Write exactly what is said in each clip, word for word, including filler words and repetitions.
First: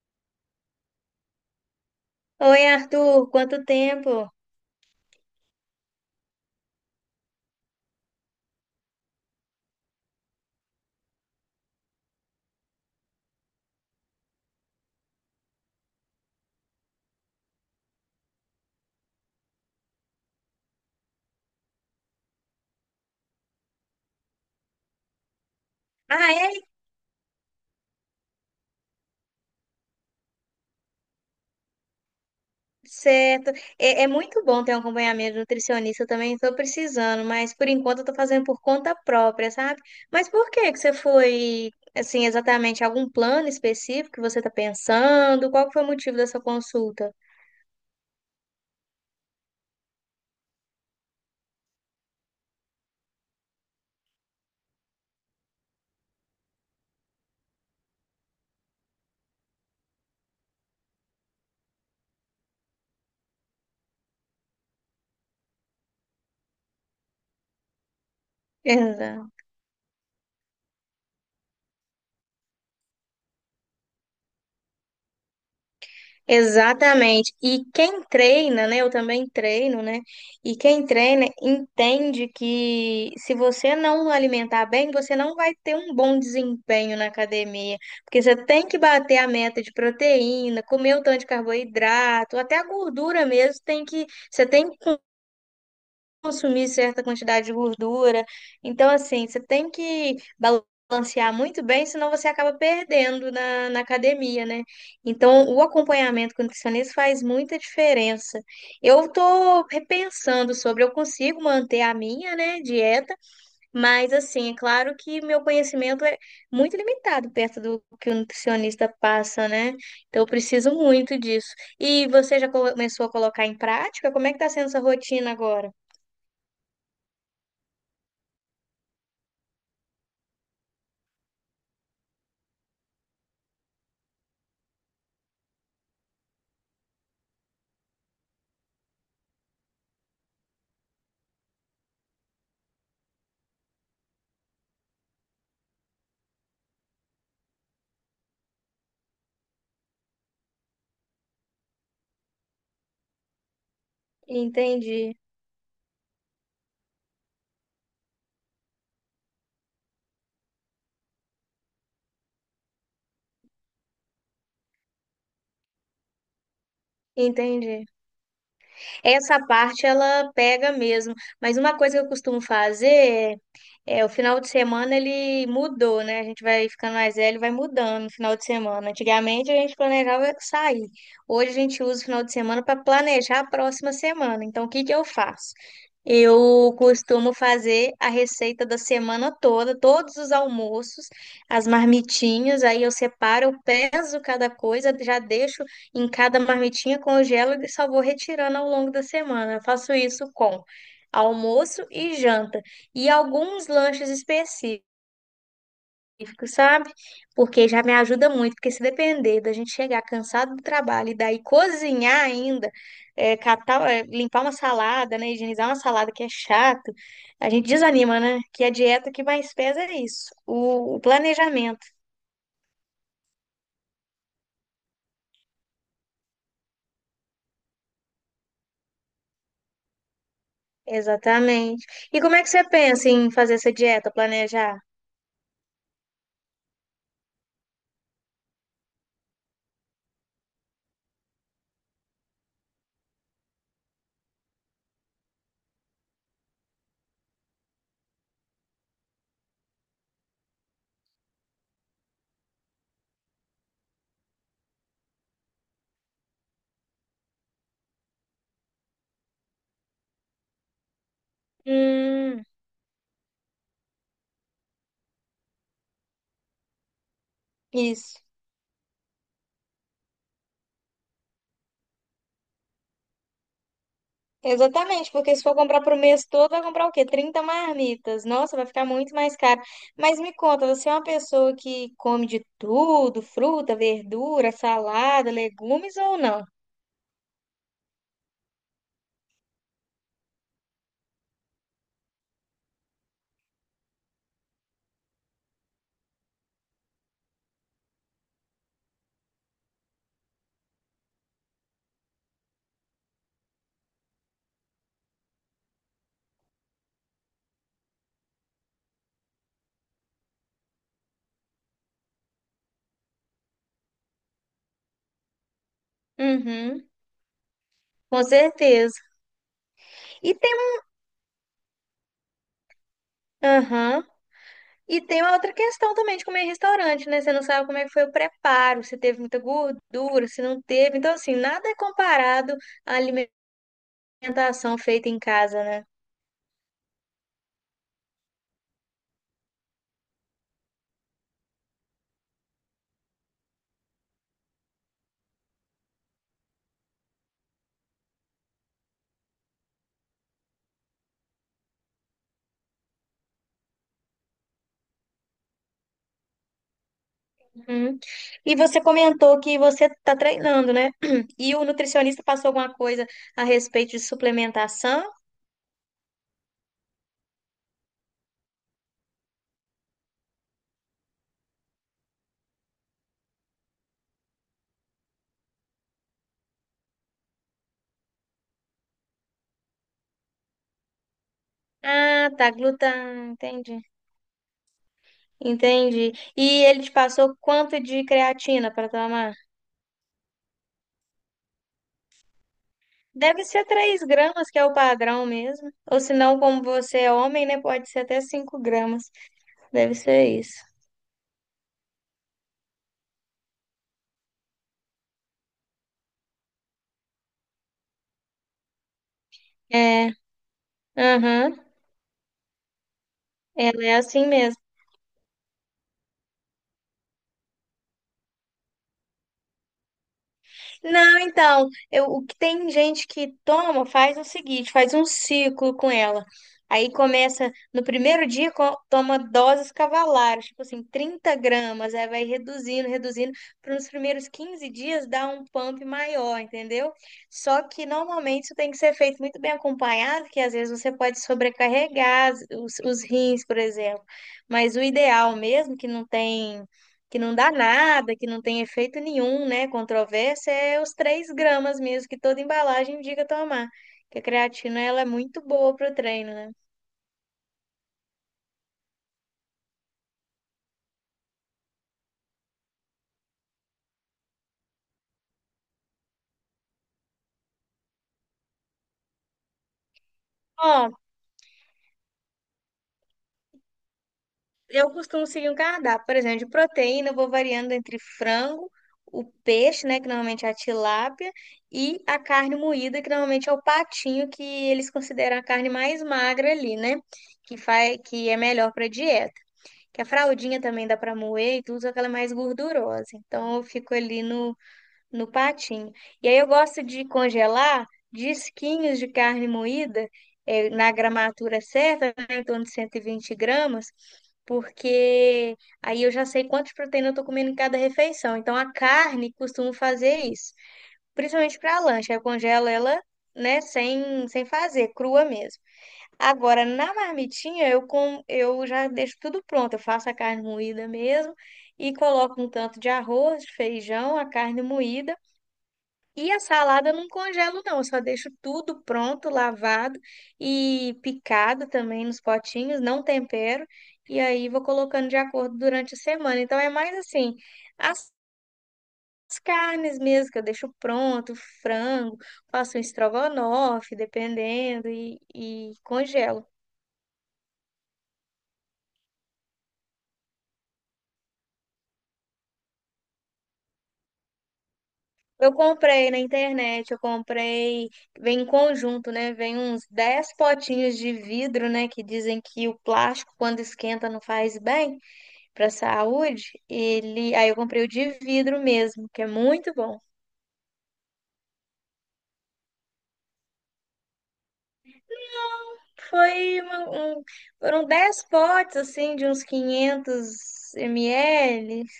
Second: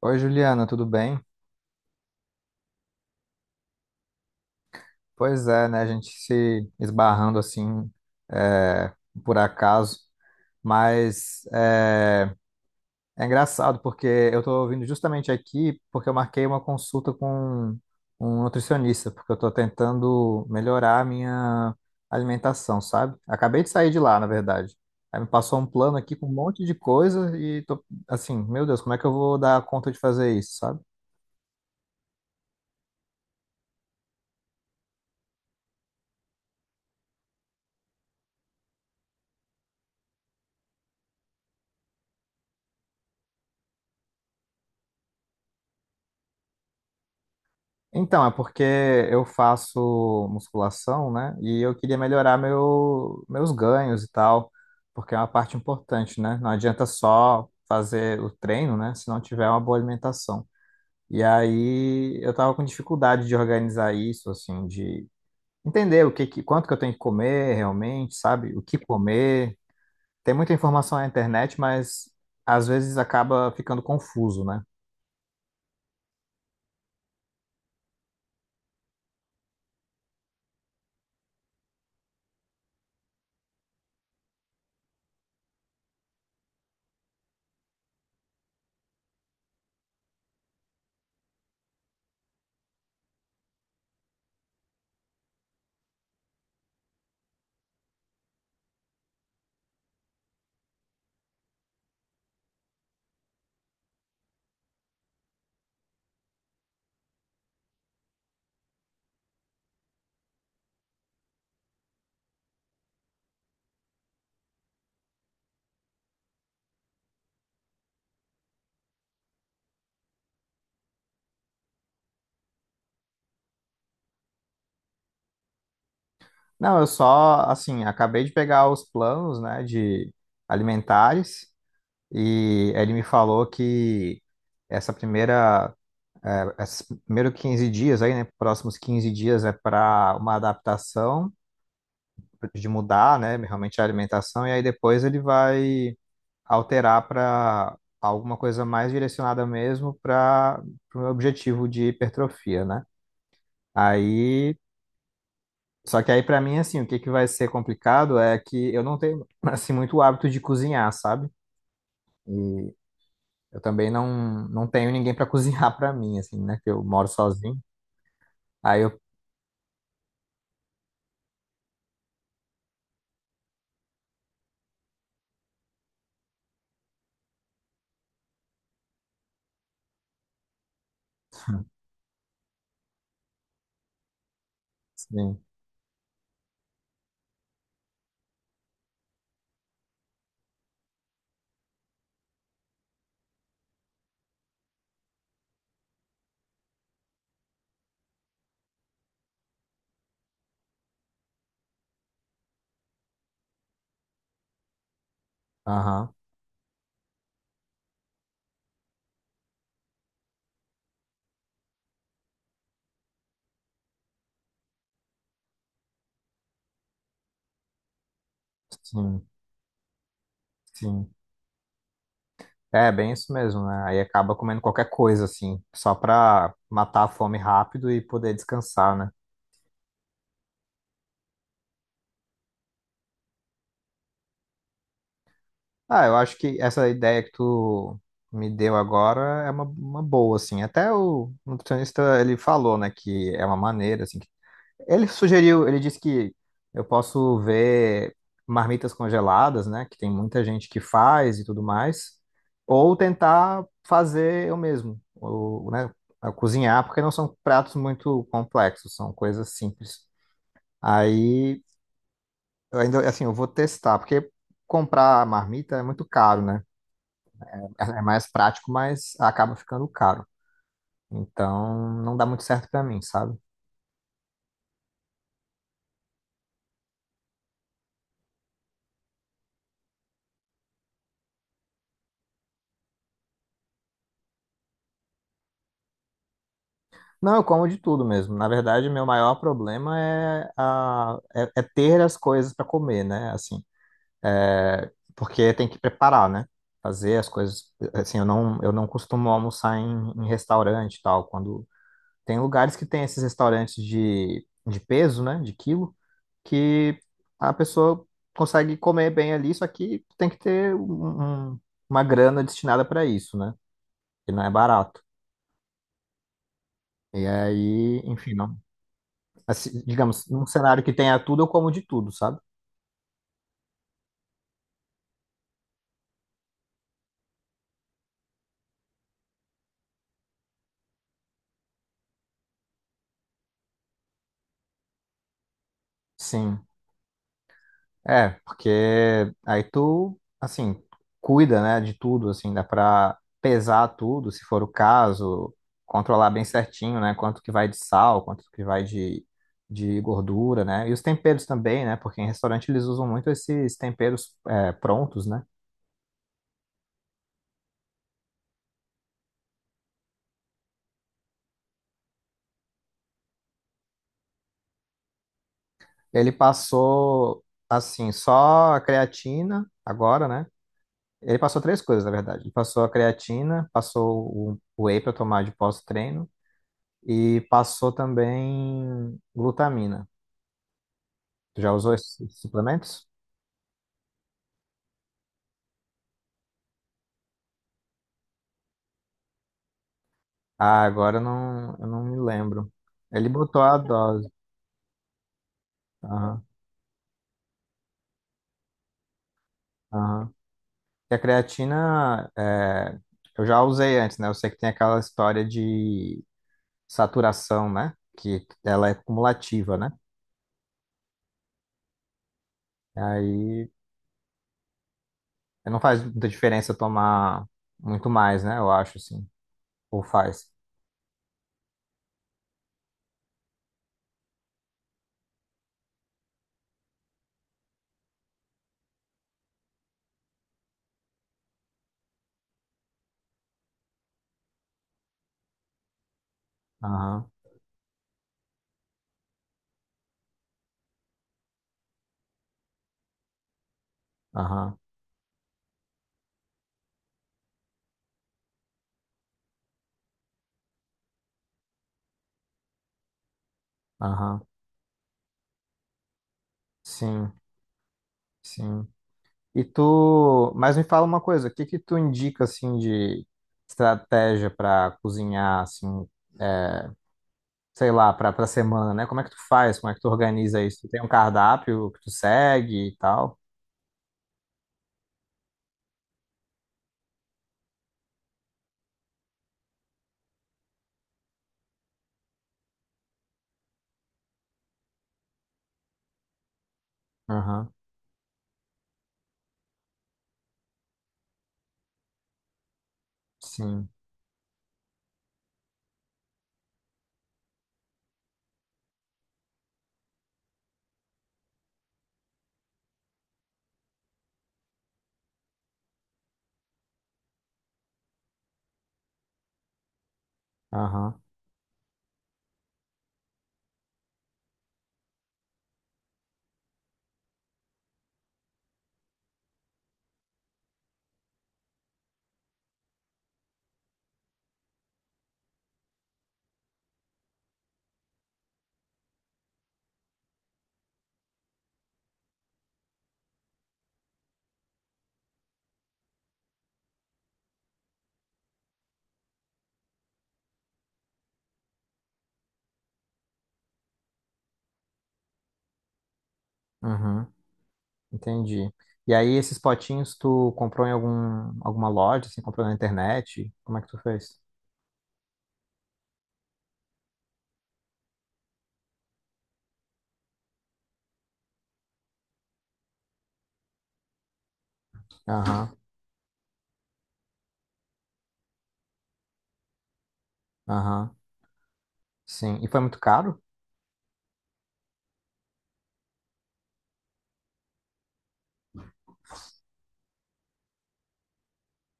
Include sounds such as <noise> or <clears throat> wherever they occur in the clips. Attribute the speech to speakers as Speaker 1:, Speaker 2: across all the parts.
Speaker 1: Oi, Juliana, tudo bem?
Speaker 2: Oi, Arthur, quanto tempo?
Speaker 1: Pois é, né? A gente se esbarrando assim, é, por acaso, mas é, é engraçado porque eu tô vindo justamente aqui porque eu marquei uma consulta com um nutricionista, porque eu tô tentando melhorar a minha alimentação, sabe? Acabei de sair de lá, na verdade. Aí me passou um plano aqui com
Speaker 2: Ah,
Speaker 1: um monte
Speaker 2: é?
Speaker 1: de coisa e tô assim, meu Deus, como é que eu vou dar conta de fazer isso, sabe?
Speaker 2: Certo. É, é muito bom ter um acompanhamento nutricionista, eu também estou precisando, mas por enquanto eu estou fazendo por conta própria, sabe? Mas por que que você foi, assim, exatamente algum plano específico que você está pensando? Qual que foi o motivo dessa consulta?
Speaker 1: Então, é porque eu faço musculação, né? E eu queria melhorar meu, meus ganhos e tal, porque é uma parte importante, né? Não adianta só fazer o treino, né? Se não tiver uma boa alimentação. E aí eu tava com dificuldade de organizar isso, assim, de entender o que, que- quanto que eu tenho que comer realmente, sabe? O que
Speaker 2: Exato.
Speaker 1: comer. Tem muita informação na internet, mas às vezes acaba ficando confuso, né?
Speaker 2: Exatamente. E quem treina, né? Eu também treino, né? E quem treina entende que se você não alimentar bem, você não vai ter um bom desempenho na academia. Porque você tem que bater a meta de proteína, comer o tanto de carboidrato, até a gordura mesmo tem que, você tem consumir certa quantidade de gordura. Então, assim, você tem que balancear muito bem, senão você acaba perdendo na, na academia, né? Então, o acompanhamento com o nutricionista faz muita diferença. Eu tô repensando sobre, eu consigo manter a minha, né, dieta, mas, assim, é claro que meu conhecimento é muito limitado perto do que o nutricionista passa, né? Então, eu preciso muito disso. E você já começou a colocar em prática? Como é que tá sendo essa rotina agora?
Speaker 1: Não, eu só, assim, acabei de pegar os planos, né, de alimentares e ele me falou que essa primeira, eh, esses primeiros quinze dias aí, né, próximos quinze dias é para uma adaptação, de mudar, né, realmente a alimentação e aí depois ele vai alterar para alguma coisa mais direcionada mesmo para o meu objetivo de hipertrofia, né? Aí
Speaker 2: Entendi,
Speaker 1: Só que aí pra mim assim, o que que vai ser complicado é que eu não tenho <laughs> assim muito hábito de cozinhar, sabe? E eu também não não tenho ninguém pra <laughs> cozinhar pra mim assim, né, que eu moro sozinho.
Speaker 2: entendi.
Speaker 1: Aí eu
Speaker 2: Essa parte ela pega mesmo, mas uma coisa que eu costumo fazer é, é o final de semana ele mudou, né? A gente vai ficando mais velho, e vai mudando no final de semana. Antigamente a gente planejava sair. Hoje a gente usa o final de semana para planejar a próxima semana. Então o que que eu
Speaker 1: Sim,
Speaker 2: faço? Eu costumo fazer a receita da semana toda, todos os almoços, as marmitinhas, aí eu separo, eu peso cada coisa, já deixo em cada marmitinha, congelo e só vou retirando ao longo da semana. Eu faço isso com almoço e janta e alguns lanches específicos,
Speaker 1: aham.
Speaker 2: sabe? Porque já me ajuda muito, porque se depender da gente chegar cansado do trabalho e daí cozinhar ainda, é, catar, é, limpar uma salada, né, higienizar uma salada que é chato, a gente desanima, né? Que a dieta que
Speaker 1: Sim,
Speaker 2: mais pesa é isso, o o
Speaker 1: sim.
Speaker 2: planejamento.
Speaker 1: É bem isso mesmo, né? Aí acaba comendo qualquer coisa assim, só pra matar a fome rápido e poder descansar, né?
Speaker 2: Exatamente. E como é que você pensa em fazer essa dieta, planejar?
Speaker 1: Ah, eu acho que essa ideia que tu me deu agora é uma, uma boa, assim. Até o nutricionista, ele falou, né, que é uma maneira, assim, que ele sugeriu, ele disse que eu posso ver marmitas congeladas, né? Que tem muita gente que faz e tudo mais. Ou tentar fazer eu mesmo, ou, né? a Cozinhar, porque não são pratos muito complexos, são coisas simples. Aí,
Speaker 2: Hum,
Speaker 1: eu ainda, assim, eu vou testar, porque comprar a marmita é muito caro, né? É
Speaker 2: Isso.
Speaker 1: mais prático, mas acaba ficando caro. Então, não dá muito certo para mim, sabe?
Speaker 2: Exatamente, porque se for comprar pro mês todo, vai comprar o quê? Trinta marmitas. Nossa, vai ficar muito mais caro. Mas me conta, você é uma pessoa que come de tudo, fruta, verdura, salada, legumes ou não?
Speaker 1: Não, eu como de tudo mesmo. Na verdade, meu maior problema é, a, é, é ter as coisas para comer, né? Assim, é, porque tem que preparar, né? Fazer as coisas. Assim, eu não, eu não costumo almoçar em, em restaurante e tal. Quando tem lugares que tem esses restaurantes de, de peso, né? De quilo, que a pessoa consegue comer bem ali, só que tem que ter um- um- uma grana destinada para isso, né? Que não é barato.
Speaker 2: Uhum,
Speaker 1: E aí,
Speaker 2: com
Speaker 1: enfim, não.
Speaker 2: certeza.
Speaker 1: Assim, digamos,
Speaker 2: E
Speaker 1: num
Speaker 2: tem,
Speaker 1: cenário que tenha tudo, eu como de tudo, sabe?
Speaker 2: aham. E tem uma outra questão também de comer em restaurante, né? Você não sabe como é que foi o preparo, se teve muita gordura, se não teve. Então, assim, nada é comparado à alimentação feita em casa, né?
Speaker 1: Sim. É, porque aí tu, assim, cuida, né, de tudo, assim, dá pra pesar tudo, se for o caso, controlar bem certinho, né, quanto que vai de sal, quanto que vai de, de gordura, né, e os temperos também, né, porque em restaurante eles usam muito esses temperos é, prontos, né.
Speaker 2: Uhum. E você comentou que você está treinando, né? <clears throat> E o nutricionista passou alguma coisa a respeito de suplementação?
Speaker 1: Ele passou, assim, só a creatina agora, né. Ele passou três coisas, na verdade. Ele passou a creatina, passou o o whey para tomar de pós-treino e passou também glutamina. Tu já usou esses
Speaker 2: Ah, tá, gluta,
Speaker 1: suplementos?
Speaker 2: entendi. Entendi. E ele te passou quanto de creatina para tomar?
Speaker 1: Ah, agora eu não, eu não me lembro. Ele
Speaker 2: Deve
Speaker 1: botou
Speaker 2: ser
Speaker 1: a
Speaker 2: três
Speaker 1: dose.
Speaker 2: gramas, que é o padrão mesmo. Ou se não,
Speaker 1: Aham,
Speaker 2: como você é homem, né? Pode ser até cinco gramas. Deve ser
Speaker 1: aham.
Speaker 2: isso.
Speaker 1: E a creatina, é, eu já usei antes, né? Eu sei que tem aquela história de saturação, né? Que ela é cumulativa, né?
Speaker 2: É, aham.
Speaker 1: Aí
Speaker 2: Ela é assim mesmo.
Speaker 1: não faz muita diferença tomar muito mais, né? Eu acho, assim. Ou faz.
Speaker 2: Não, então, eu, o que tem gente que toma, faz o seguinte, faz um ciclo com ela. Aí começa, no primeiro dia, co- toma doses cavalares, tipo assim, trinta gramas, aí vai reduzindo, reduzindo, para nos primeiros quinze dias dar um pump maior, entendeu?
Speaker 1: Aham,
Speaker 2: Só que normalmente isso tem que ser feito muito bem acompanhado, que às vezes você pode sobrecarregar as- os, os rins, por exemplo. Mas
Speaker 1: aham,
Speaker 2: o ideal mesmo, que não tem que não dá nada, que não tem efeito nenhum, né? Controvérsia é os três gramas mesmo que toda embalagem indica tomar. Que a
Speaker 1: aham.
Speaker 2: creatina ela é muito boa para o treino, né?
Speaker 1: Sim, sim. E tu, mas me fala uma coisa, o que que tu indica assim de estratégia para cozinhar assim, é, sei lá, para para semana, né? Como é que tu faz? Como é que tu organiza isso? Tu
Speaker 2: Ó,
Speaker 1: tem um cardápio que tu segue e tal?
Speaker 2: eu costumo seguir um cardápio, por exemplo, de proteína, eu vou variando entre frango, o peixe, né, que normalmente é a tilápia, e a carne moída, que normalmente é o patinho, que eles consideram a carne mais magra ali, né? Que
Speaker 1: Aham,
Speaker 2: faz, que é melhor para dieta. Que a fraldinha também dá para moer e tudo, só que ela é mais gordurosa. Então eu
Speaker 1: sim.
Speaker 2: fico ali no no patinho. E aí eu gosto de congelar disquinhos de carne moída, eh, na gramatura certa, né, em torno de 120 gramas, porque aí eu já sei quantas proteínas eu estou comendo em cada refeição. Então a carne costumo fazer isso,
Speaker 1: Aham,
Speaker 2: principalmente para lanche, aí eu congelo ela. Né, sem, sem fazer, crua mesmo. Agora, na marmitinha, eu, com, eu já deixo tudo pronto. Eu faço a carne moída mesmo e coloco um tanto de arroz, de feijão, a carne moída, e a salada eu não congelo, não. Eu só deixo tudo pronto, lavado e picado também nos potinhos, não tempero. E aí vou colocando de acordo durante a semana. Então é mais assim, as as carnes mesmo que eu deixo pronto, frango, faço um estrogonofe, dependendo, e, e congelo.
Speaker 1: uhum. Entendi. E aí, esses potinhos tu comprou em algum, alguma loja, assim, comprou na internet? Como é que tu fez?
Speaker 2: Eu comprei na internet, eu comprei, vem em conjunto, né? Vem uns dez potinhos de vidro, né? Que dizem que o plástico, quando esquenta, não faz bem
Speaker 1: Aham,
Speaker 2: para saúde, ele, aí eu comprei o de vidro mesmo, que é muito bom.
Speaker 1: aham, sim. E foi muito caro?
Speaker 2: Foi uma- um, foram dez potes assim de uns quinhentos mililitros.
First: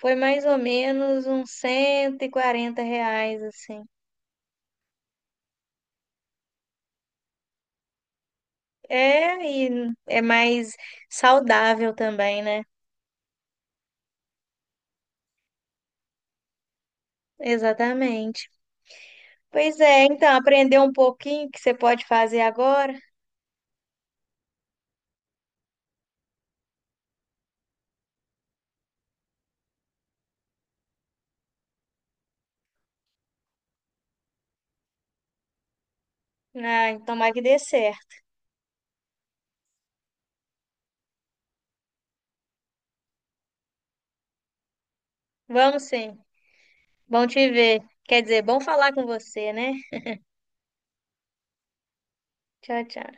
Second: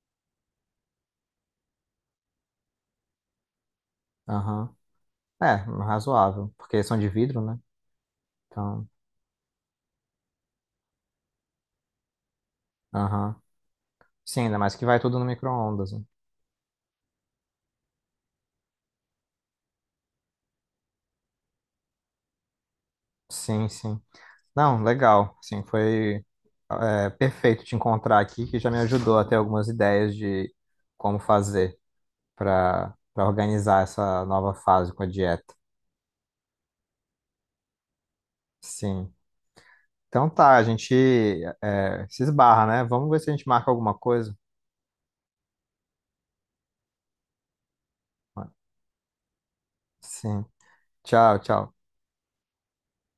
Speaker 2: Foi mais ou menos uns cento e quarenta reais assim.
Speaker 1: Aham. É, razoável, porque são de vidro, né? Então,
Speaker 2: É, e é mais saudável também, né?
Speaker 1: aham. Sim, ainda mais que vai tudo no micro-ondas, né?
Speaker 2: Exatamente. Pois é, então, aprender um pouquinho que você pode fazer agora.
Speaker 1: Sim, sim. Não, legal. Sim, foi é, perfeito te encontrar aqui, que já me ajudou a ter algumas ideias de como fazer para para organizar essa nova fase com a dieta.
Speaker 2: Ah, tomara que dê certo.
Speaker 1: Sim. Então tá, a gente é, se esbarra, né? Vamos ver se a gente marca alguma coisa.
Speaker 2: Vamos sim. Bom te ver. Quer dizer, bom falar com você, né?
Speaker 1: Sim. Tchau, tchau.
Speaker 2: Tchau, tchau.